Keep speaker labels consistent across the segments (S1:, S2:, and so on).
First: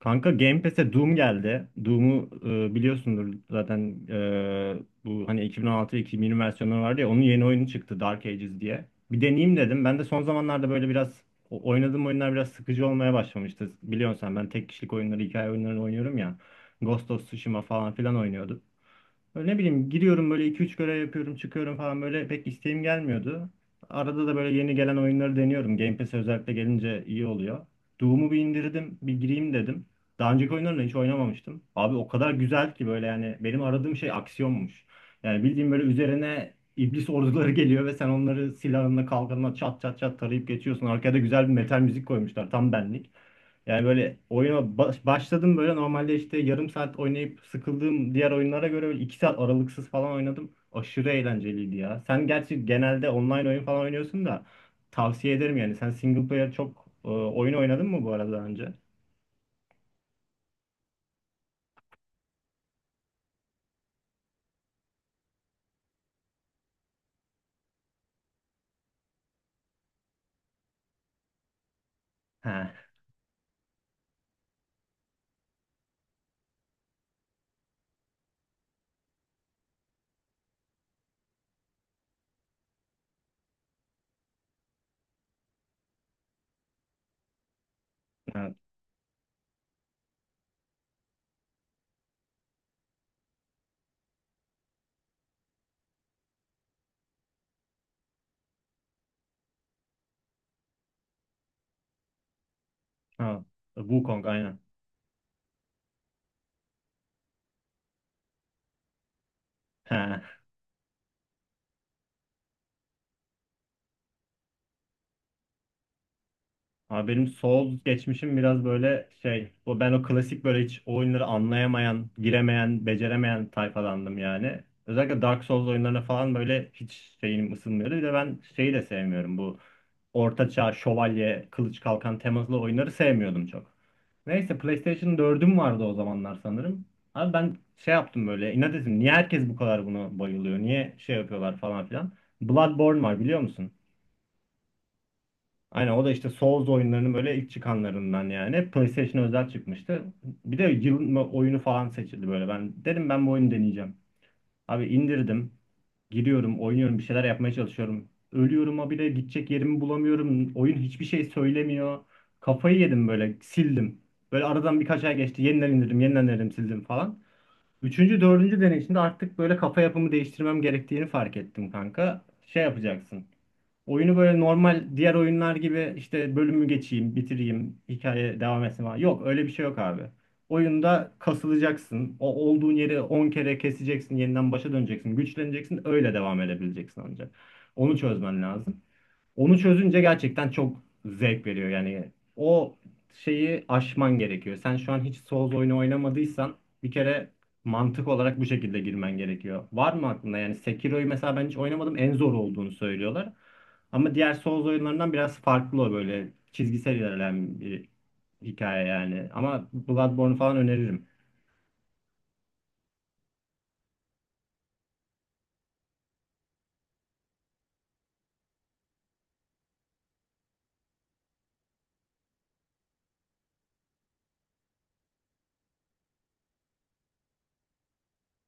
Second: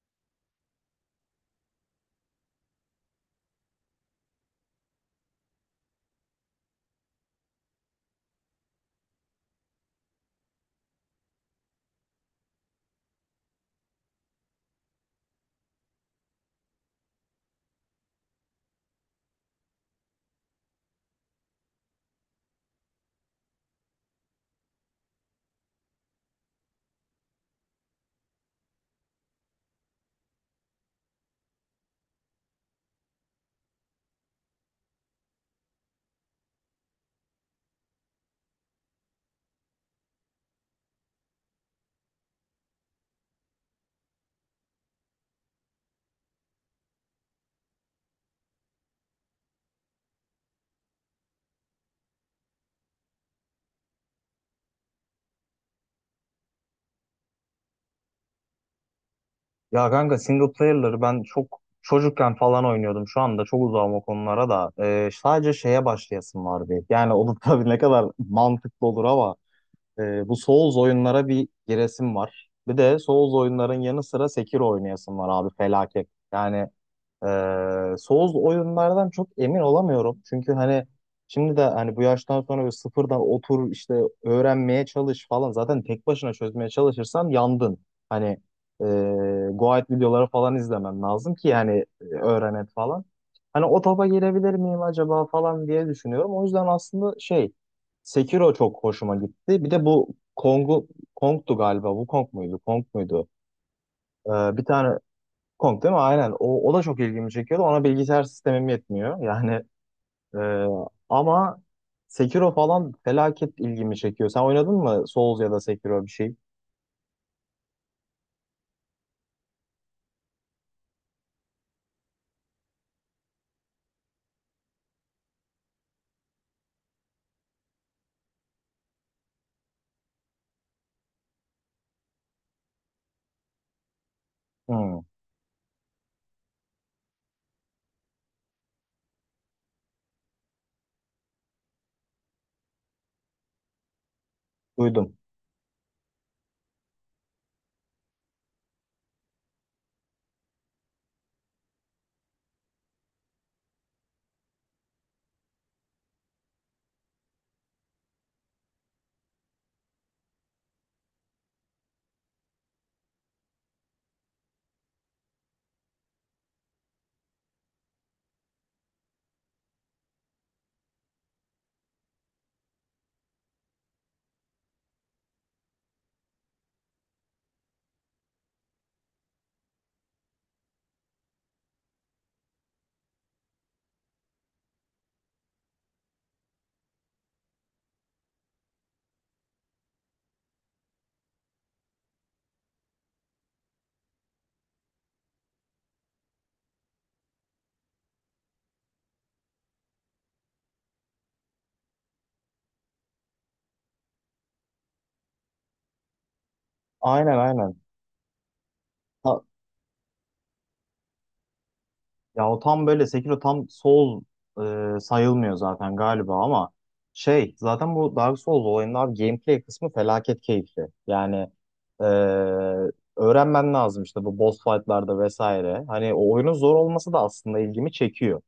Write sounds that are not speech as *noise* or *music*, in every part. S1: Kanka Game Pass'e Doom geldi. Doom'u biliyorsundur zaten bu hani 2016-2020 versiyonları vardı ya onun yeni oyunu çıktı Dark Ages diye. Bir deneyeyim dedim. Ben de son zamanlarda böyle biraz oynadığım oyunlar biraz sıkıcı olmaya başlamıştı. Biliyorsun sen ben tek kişilik oyunları, hikaye oyunlarını oynuyorum ya. Ghost of Tsushima falan filan oynuyordum. Böyle ne bileyim giriyorum böyle iki üç görev yapıyorum çıkıyorum falan böyle pek isteğim gelmiyordu. Arada da böyle yeni gelen oyunları deniyorum. Game Pass'e özellikle gelince iyi oluyor. Doom'u bir indirdim bir gireyim dedim. Daha önceki oyunlarını hiç oynamamıştım. Abi o kadar güzel ki böyle yani benim aradığım şey aksiyonmuş. Yani bildiğim böyle üzerine iblis orduları *laughs* geliyor ve sen onları silahınla kalkanla çat çat çat tarayıp geçiyorsun. Arkada güzel bir metal müzik koymuşlar tam benlik. Yani böyle oyuna başladım böyle normalde işte yarım saat oynayıp sıkıldığım diğer oyunlara göre böyle 2 saat aralıksız falan oynadım. Aşırı eğlenceliydi ya. Sen gerçi genelde online oyun falan oynuyorsun da tavsiye ederim yani. Sen single player çok oyun oynadın mı bu arada daha önce?
S2: Ya kanka, single player'ları ben çok çocukken falan oynuyordum. Şu anda çok uzağım o konulara da. Sadece şeye başlayasım vardı. Yani o da *laughs* tabii ne kadar mantıklı olur ama bu Souls oyunlara bir giresim var.
S1: He.
S2: Bir de Souls oyunların yanı sıra Sekiro oynayasım var abi felaket. Ee, Souls oyunlardan çok emin olamıyorum. Çünkü hani şimdi de hani bu yaştan sonra böyle sıfırdan otur işte öğrenmeye çalış falan. Zaten tek başına çözmeye çalışırsan yandın. Hani
S1: Ha.
S2: e, Guide videoları falan izlemen lazım ki yani öğrenet falan. Hani o topa girebilir miyim acaba falan diye düşünüyorum. O yüzden aslında şey, Sekiro çok hoşuma gitti. Bir de bu Kong'u Kong'tu galiba. Bu Kong muydu? Kong muydu?
S1: Ha. Wukong
S2: Ee,
S1: aynen.
S2: Bir tane Kong değil mi? Aynen. O da çok ilgimi çekiyordu. Ona bilgisayar sistemim yetmiyor. *laughs*
S1: He.
S2: E, Ama Sekiro falan felaket ilgimi çekiyor. Sen oynadın mı Souls ya da Sekiro bir şey?
S1: Abi benim Souls geçmişim biraz böyle şey, o ben o klasik böyle hiç o oyunları anlayamayan, giremeyen, beceremeyen tayfadandım yani. Özellikle Dark Souls oyunlarına falan böyle hiç şeyim ısınmıyordu. Bir de ben şeyi de sevmiyorum bu ortaçağ, şövalye, kılıç kalkan temalı oyunları sevmiyordum çok. Neyse
S2: Hmm,
S1: PlayStation dördüm vardı o zamanlar sanırım. Abi ben şey yaptım böyle inat ettim. Niye herkes bu kadar buna bayılıyor? Niye şey yapıyorlar falan filan. Bloodborne var biliyor musun?
S2: duydum.
S1: Aynen o da işte Souls oyunlarının böyle ilk çıkanlarından yani. PlayStation özel çıkmıştı. Bir de yılın oyunu falan seçildi böyle. Ben dedim ben bu oyunu deneyeceğim. Abi indirdim. Giriyorum, oynuyorum, bir şeyler yapmaya çalışıyorum. Ölüyorum ha bile gidecek yerimi bulamıyorum. Oyun hiçbir şey söylemiyor. Kafayı yedim böyle, sildim. Böyle aradan birkaç ay geçti. Yeniden indirdim, yeniden indirdim, sildim falan. Üçüncü, dördüncü deneyişimde artık böyle kafa yapımı değiştirmem gerektiğini fark ettim kanka. Şey yapacaksın. Oyunu böyle normal diğer oyunlar gibi işte bölümü geçeyim, bitireyim, hikaye devam etsin falan. Yok öyle bir şey yok abi. Oyunda kasılacaksın. O olduğun yeri 10 kere keseceksin, yeniden başa döneceksin, güçleneceksin, öyle devam edebileceksin ancak. Onu çözmen lazım. Onu çözünce gerçekten çok zevk veriyor. Yani o şeyi aşman gerekiyor. Sen şu an hiç Souls oyunu oynamadıysan bir kere mantık olarak bu şekilde girmen gerekiyor. Var mı aklında? Yani Sekiro'yu mesela ben hiç oynamadım. En zor olduğunu söylüyorlar. Ama diğer Souls oyunlarından biraz farklı o böyle çizgisel
S2: Aynen,
S1: ilerleyen
S2: aynen.
S1: bir hikaye yani.
S2: Ha,
S1: Ama Bloodborne falan öneririm.
S2: ya o tam böyle Sekiro tam sayılmıyor zaten galiba ama şey, zaten bu Dark Souls olayının abi gameplay kısmı felaket keyifli. E, Öğrenmen lazım işte bu boss fight'larda vesaire. Hani o oyunun zor olması da aslında ilgimi çekiyor.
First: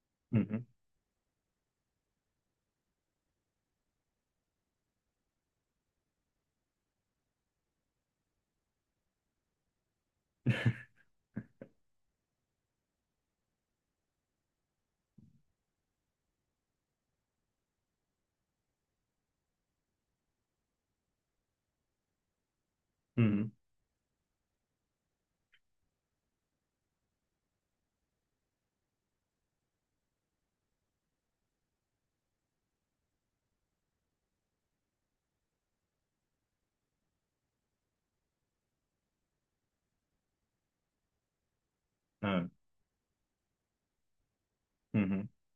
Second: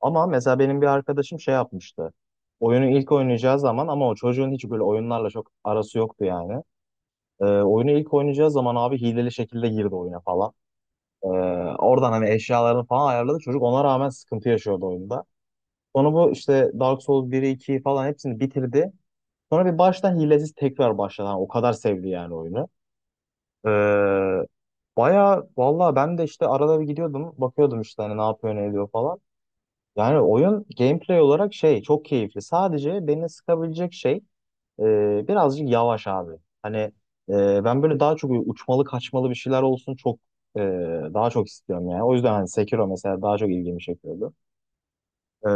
S2: Ama
S1: Hı
S2: mesela
S1: hı.
S2: benim bir arkadaşım şey yapmıştı. Oyunu ilk oynayacağı zaman, ama o çocuğun hiç böyle oyunlarla çok arası yoktu yani. Oyunu ilk oynayacağı zaman abi hileli şekilde girdi oyuna falan. Ee, Oradan hani eşyalarını falan ayarladı. Çocuk ona rağmen sıkıntı yaşıyordu oyunda. Sonra bu işte Dark Souls 1'i 2'yi falan hepsini bitirdi. Sonra bir baştan hilesiz tekrar başladı. Hani o kadar sevdi yani oyunu.
S1: Hı hı.
S2: Ee, Baya valla ben de işte arada bir gidiyordum. Bakıyordum işte hani ne yapıyor ne ediyor falan. Yani oyun gameplay olarak şey çok keyifli. Sadece beni sıkabilecek şey, birazcık yavaş abi. Hani Ben böyle daha çok uçmalı kaçmalı bir şeyler olsun çok, e, daha çok istiyorum yani. O yüzden hani
S1: Evet.
S2: Sekiro mesela daha çok ilgimi çekiyordu.
S1: Hı hı.
S2: Ee,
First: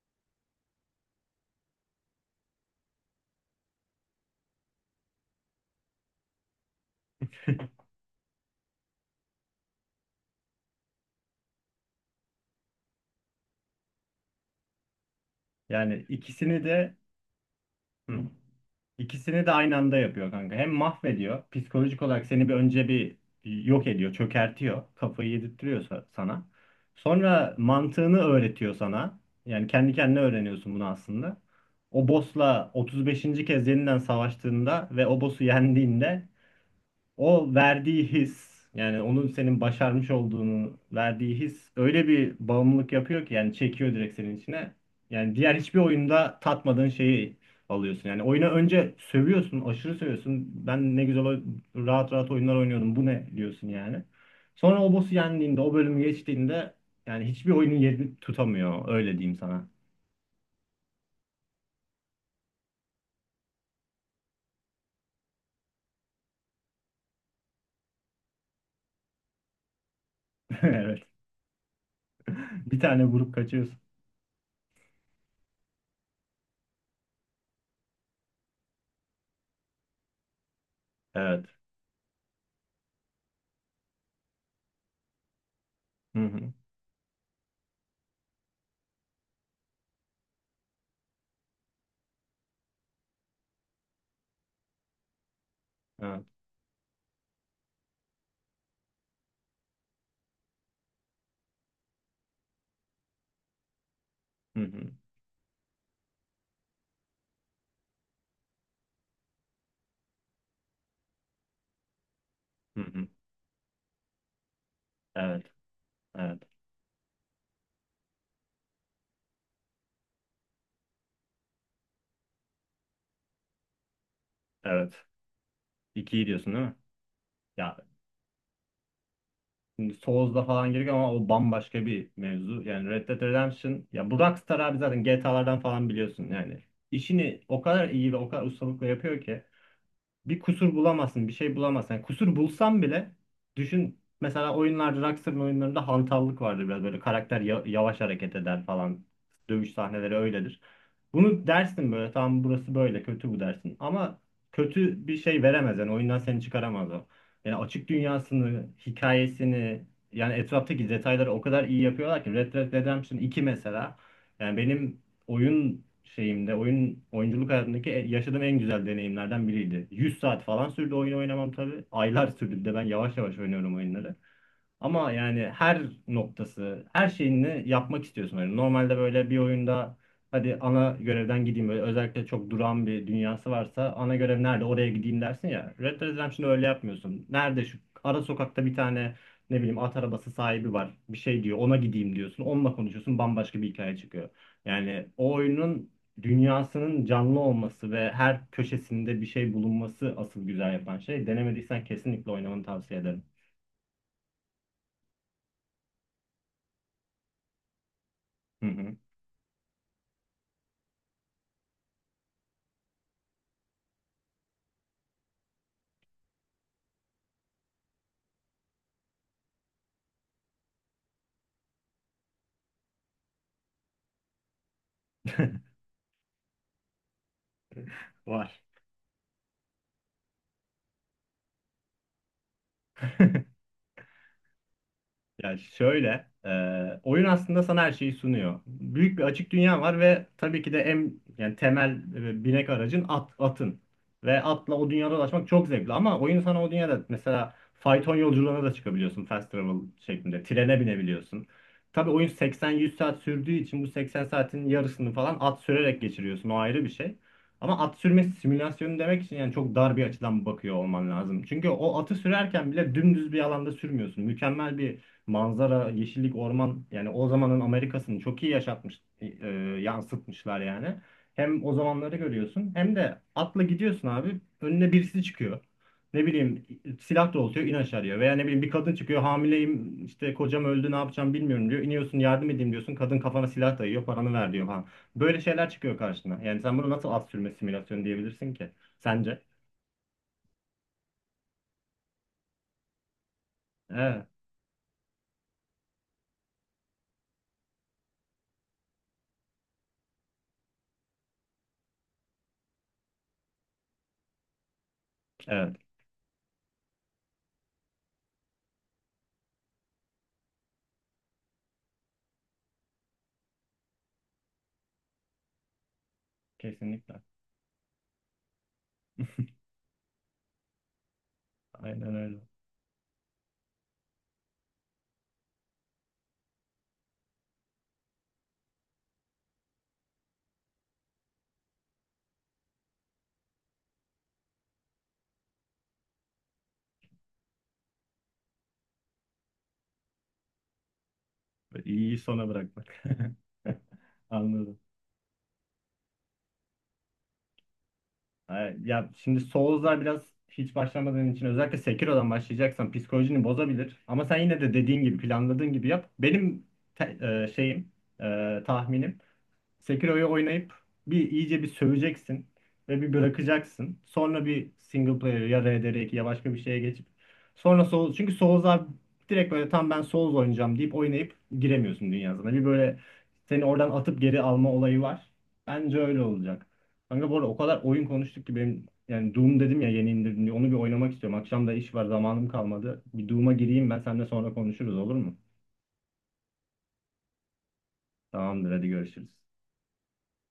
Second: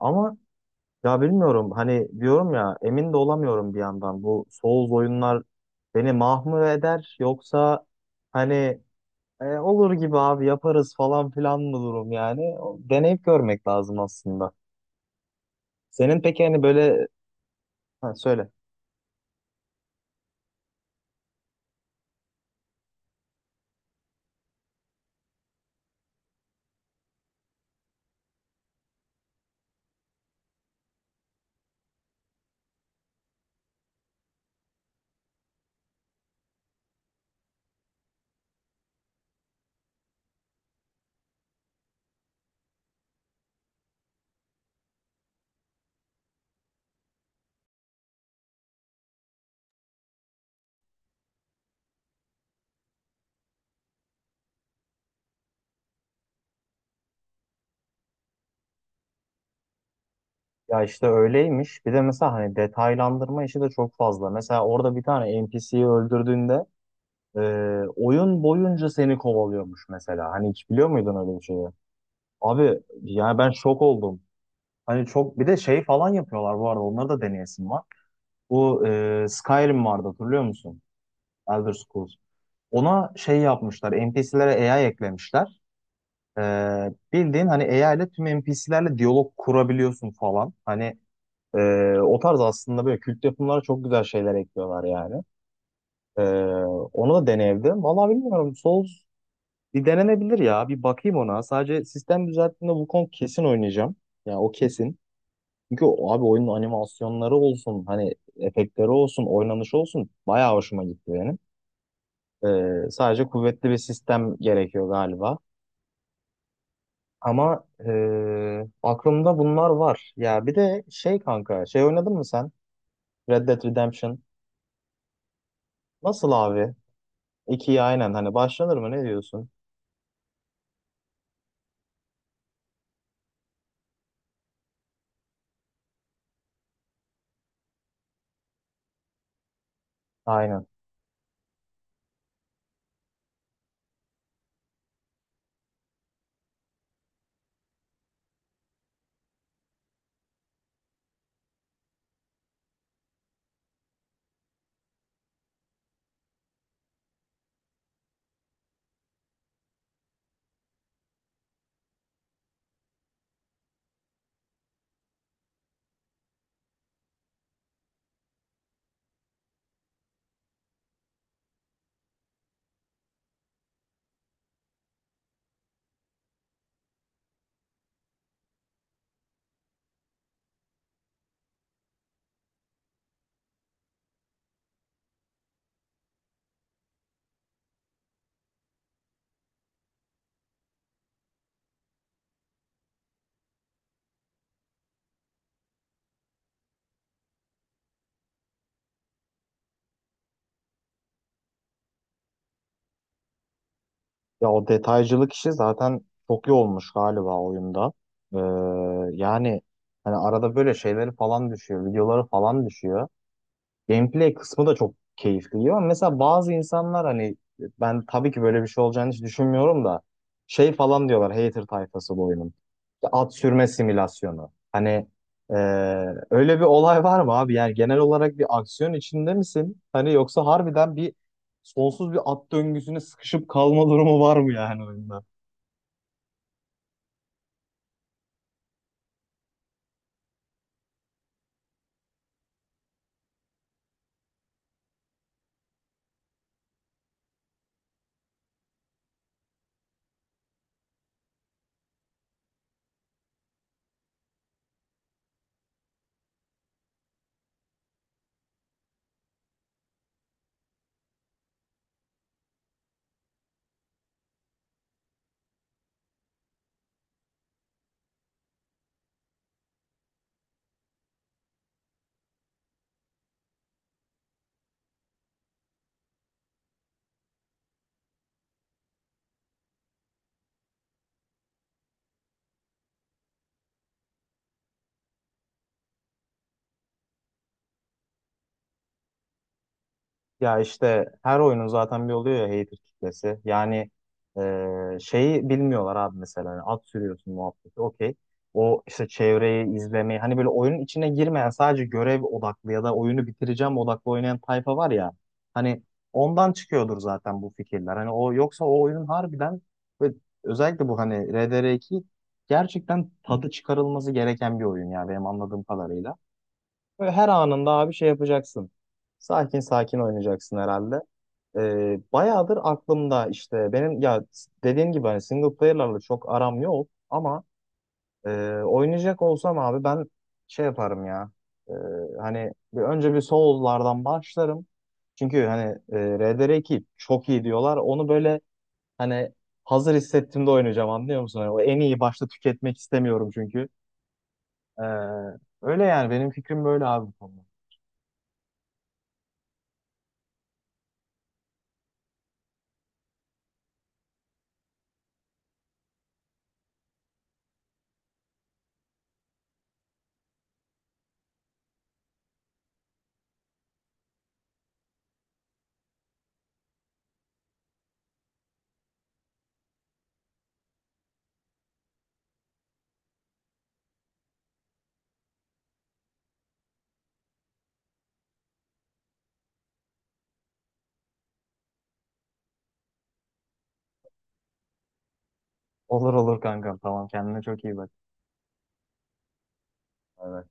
S2: Ama ya bilmiyorum, hani diyorum ya, emin de olamıyorum bir yandan. Bu Souls oyunlar beni mahmur eder, yoksa hani olur gibi abi, yaparız falan filan mı durum yani. Deneyip görmek lazım aslında.
S1: Yani
S2: Senin peki hani
S1: ikisini de.
S2: böyle, ha,
S1: Hı.
S2: söyle.
S1: İkisini de aynı anda yapıyor kanka. Hem mahvediyor, psikolojik olarak seni bir önce bir yok ediyor, çökertiyor, kafayı yedirtiyor sana. Sonra mantığını öğretiyor sana. Yani kendi kendine öğreniyorsun bunu aslında. O boss'la 35. kez yeniden savaştığında ve o boss'u yendiğinde o verdiği his yani onun senin başarmış olduğunu verdiği his öyle bir bağımlılık yapıyor ki yani çekiyor direkt senin içine. Yani diğer hiçbir oyunda tatmadığın şeyi alıyorsun. Yani oyuna önce sövüyorsun, aşırı sövüyorsun. Ben ne güzel rahat rahat oyunlar oynuyordum. Bu ne diyorsun yani. Sonra o boss'u yendiğinde, o bölümü geçtiğinde yani hiçbir oyunun yerini tutamıyor. Öyle diyeyim sana.
S2: Ya işte öyleymiş. Bir de mesela hani detaylandırma işi de çok fazla. Mesela orada bir tane NPC'yi öldürdüğünde e, oyun boyunca seni kovalıyormuş mesela. Hani
S1: *laughs*
S2: hiç biliyor
S1: Evet.
S2: muydun öyle bir şeyi? Abi
S1: Bir tane vurup
S2: yani ben
S1: kaçıyorsun.
S2: şok oldum. Hani çok bir de şey falan yapıyorlar bu arada. Onları da deneyesim var. Bu Skyrim vardı hatırlıyor musun?
S1: Evet.
S2: Elder Scrolls. Ona şey yapmışlar. NPC'lere AI eklemişler.
S1: Hı
S2: E,
S1: hı.
S2: Bildiğin hani AI ile tüm NPC'lerle diyalog kurabiliyorsun falan. O tarz aslında böyle kült yapımlara çok güzel şeyler ekliyorlar yani. Ee,
S1: Evet.
S2: Onu da deneyebilirim. Vallahi bilmiyorum. Souls bir denenebilir ya. Bir bakayım ona. Sadece sistem düzelttiğinde Wukong kesin oynayacağım. Yani o
S1: Hı hı.
S2: kesin. Çünkü abi oyunun animasyonları olsun, hani efektleri olsun, oynanışı olsun bayağı hoşuma gitti benim.
S1: Hı hı.
S2: Sadece kuvvetli bir sistem gerekiyor galiba.
S1: Evet. Evet.
S2: Ama aklımda bunlar var. Ya bir de şey kanka, şey oynadın mı sen? Red Dead Redemption.
S1: Evet. 2'yi
S2: Nasıl
S1: diyorsun değil
S2: abi?
S1: mi? Ya
S2: İkiye aynen hani başlanır mı ne diyorsun?
S1: şimdi Souls'da falan giriyor ama o bambaşka bir mevzu. Yani Red Dead Redemption ya bu Rockstar abi zaten GTA'lardan falan biliyorsun yani. İşini o kadar iyi ve o kadar ustalıkla yapıyor ki bir
S2: Aynen.
S1: kusur bulamazsın, bir şey bulamazsın. Yani kusur bulsam bile düşün mesela oyunlarda Rockstar'ın oyunlarında hantallık vardır biraz böyle karakter yavaş hareket eder falan. Dövüş sahneleri öyledir. Bunu dersin böyle tamam burası böyle kötü bu dersin ama kötü bir şey veremez yani oyundan seni çıkaramaz o. Yani açık dünyasını, hikayesini yani etraftaki detayları o kadar iyi yapıyorlar ki Red Dead Redemption iki mesela yani benim oyun şeyimde, oyun oyunculuk hayatındaki yaşadığım en güzel deneyimlerden biriydi. 100 saat falan sürdü oyun oynamam tabii. Aylar sürdü bir de ben yavaş yavaş oynuyorum oyunları. Ama yani her noktası, her şeyini yapmak istiyorsun. Yani normalde böyle bir oyunda hadi ana görevden gideyim böyle özellikle çok duran bir dünyası varsa ana görev nerede oraya gideyim dersin ya. Red Dead Redemption'da öyle yapmıyorsun. Nerede şu ara sokakta bir tane ne bileyim at arabası sahibi var. Bir şey diyor ona gideyim diyorsun. Onunla konuşuyorsun bambaşka bir hikaye çıkıyor. Yani o oyunun dünyasının canlı olması ve her köşesinde bir şey bulunması asıl güzel yapan şey. Denemediysen kesinlikle oynamanı tavsiye ederim.
S2: Ya o detaycılık işi zaten çok iyi olmuş galiba oyunda. Ee,
S1: Hı hı.
S2: yani hani arada böyle şeyleri falan düşüyor, videoları falan düşüyor. Gameplay kısmı da çok keyifli, ama mesela bazı insanlar hani, ben tabii ki böyle bir şey olacağını hiç düşünmüyorum da, şey falan diyorlar hater tayfası bu oyunun. İşte at sürme simülasyonu.
S1: *laughs*
S2: E, Öyle bir olay var mı abi? Yani genel olarak bir
S1: Var.
S2: aksiyon içinde misin? Hani yoksa harbiden sonsuz bir at döngüsüne sıkışıp kalma durumu var mı yani oyunda?
S1: Yani şöyle, oyun aslında sana her şeyi sunuyor. Büyük bir açık dünya var ve tabii ki de en yani temel binek aracın at, atın. Ve atla o dünyada dolaşmak çok zevkli ama oyun sana o dünyada mesela fayton yolculuğuna da çıkabiliyorsun fast travel şeklinde. Trene binebiliyorsun. Tabii oyun 80-100 saat sürdüğü için bu 80 saatin yarısını falan at sürerek geçiriyorsun. O ayrı bir şey. Ama at sürme simülasyonu demek için yani çok dar bir açıdan bakıyor olman lazım. Çünkü o atı sürerken bile dümdüz bir alanda sürmüyorsun. Mükemmel bir manzara, yeşillik, orman yani o zamanın Amerika'sını çok iyi yaşatmış, yansıtmışlar yani. Hem o zamanları görüyorsun hem de atla gidiyorsun abi önüne birisi çıkıyor. Ne bileyim silah doğrultuyor in aşağı diyor. Veya ne bileyim bir kadın çıkıyor hamileyim işte kocam öldü ne yapacağım bilmiyorum diyor. İniyorsun yardım edeyim diyorsun kadın kafana silah dayıyor paranı ver diyor falan. Böyle şeyler çıkıyor karşına. Yani sen bunu nasıl at sürme simülasyonu diyebilirsin ki sence?
S2: Ya işte her oyunun zaten bir oluyor ya hater kitlesi. Yani
S1: Evet,
S2: e, şeyi bilmiyorlar abi mesela. Yani at sürüyorsun muhabbeti okey. O işte çevreyi izlemeyi hani böyle oyunun içine girmeyen, sadece görev odaklı ya da oyunu bitireceğim odaklı oynayan tayfa var ya.
S1: evet
S2: Hani ondan çıkıyordur zaten bu fikirler. Hani o yoksa o oyunun harbiden ve özellikle bu hani RDR2 gerçekten tadı çıkarılması gereken bir oyun ya benim anladığım kadarıyla. Böyle
S1: kesinlikle
S2: her anında abi şey yapacaksın. Sakin sakin oynayacaksın herhalde.
S1: aynen öyle.
S2: Bayağıdır aklımda işte benim, ya dediğim gibi hani single player'larla çok aram yok ama, e, oynayacak olsam abi ben şey yaparım ya. E, Hani bir, önce bir Souls'lardan başlarım. Çünkü hani, RDR2 çok iyi diyorlar. Onu böyle hani hazır hissettiğimde oynayacağım, anlıyor musun? Hani o en iyi
S1: İyiyi
S2: başta
S1: sona
S2: tüketmek
S1: bırakmak.
S2: istemiyorum çünkü.
S1: *laughs* Anladım.
S2: Ee, Öyle yani benim fikrim böyle abi, bu konuda.
S1: Ha, ya şimdi Souls'lar biraz hiç başlamadığın için özellikle Sekiro'dan başlayacaksan psikolojini bozabilir. Ama sen yine de dediğin gibi planladığın gibi yap. Benim te- şeyim tahminim Sekiro'yu oynayıp bir iyice bir söveceksin ve bir bırakacaksın. Sonra bir single player ya RDR2 ya başka bir şeye geçip sonra Souls çünkü Souls'a direkt böyle tam ben Souls oynayacağım deyip oynayıp giremiyorsun dünyasına. Bir böyle seni oradan atıp geri alma olayı var. Bence öyle olacak. Kanka bu arada o kadar oyun konuştuk ki benim yani Doom dedim ya yeni indirdim diye onu bir oynamak istiyorum. Akşam da iş var zamanım kalmadı. Bir Doom'a gireyim ben seninle sonra konuşuruz olur mu?
S2: Olur olur kankam, tamam, kendine çok iyi bak.
S1: Tamamdır hadi görüşürüz.
S2: Bay bay.